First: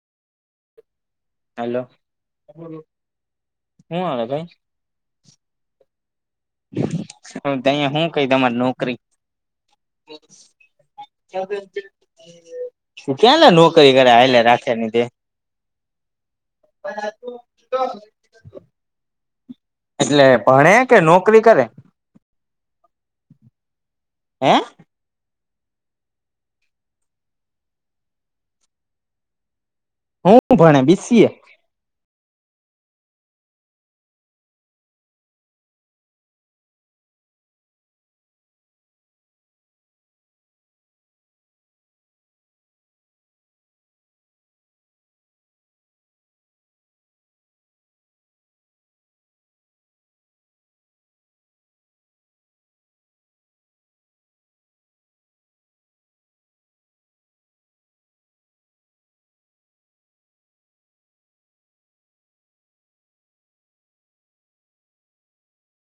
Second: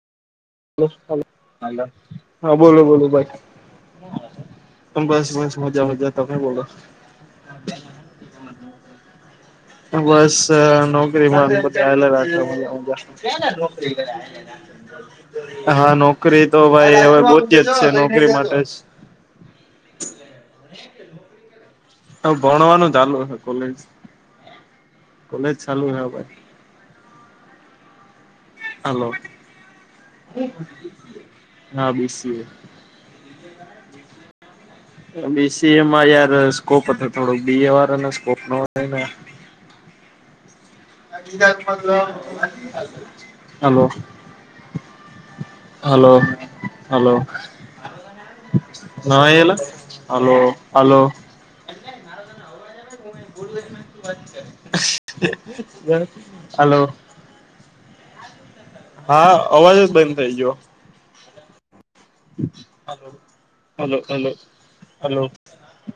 Hello હા બોલો બોલો હું હાલે ત બસ બસ મજા મજા તો ક બોલો અહીયા હું કઈ તમારી નોકરી બસ નોકરીમાં અમે બઘારાખ કાલે રાતેને દ હા નોકરી તો ભાઈ હવે બધ્ય જ છે નોકરી માટે જ એટલે ભણે કે નોકરી કરે? આ ભણવાનુંું જાાલ કોલેજ હે કોલેજ ચાલુ હે ભાઈ હલો હું ભણે બીસીએ હા બીસીએ બીસી એમાં યાર સ્કોપ હતો થોડુંક બી એ વાળા સ્કોપ નો હલોો હલોો હલો ના એલા હલો હલો હલોલો હા અવાજ જ બન થઇ ગયો. હ હલો હલો હલો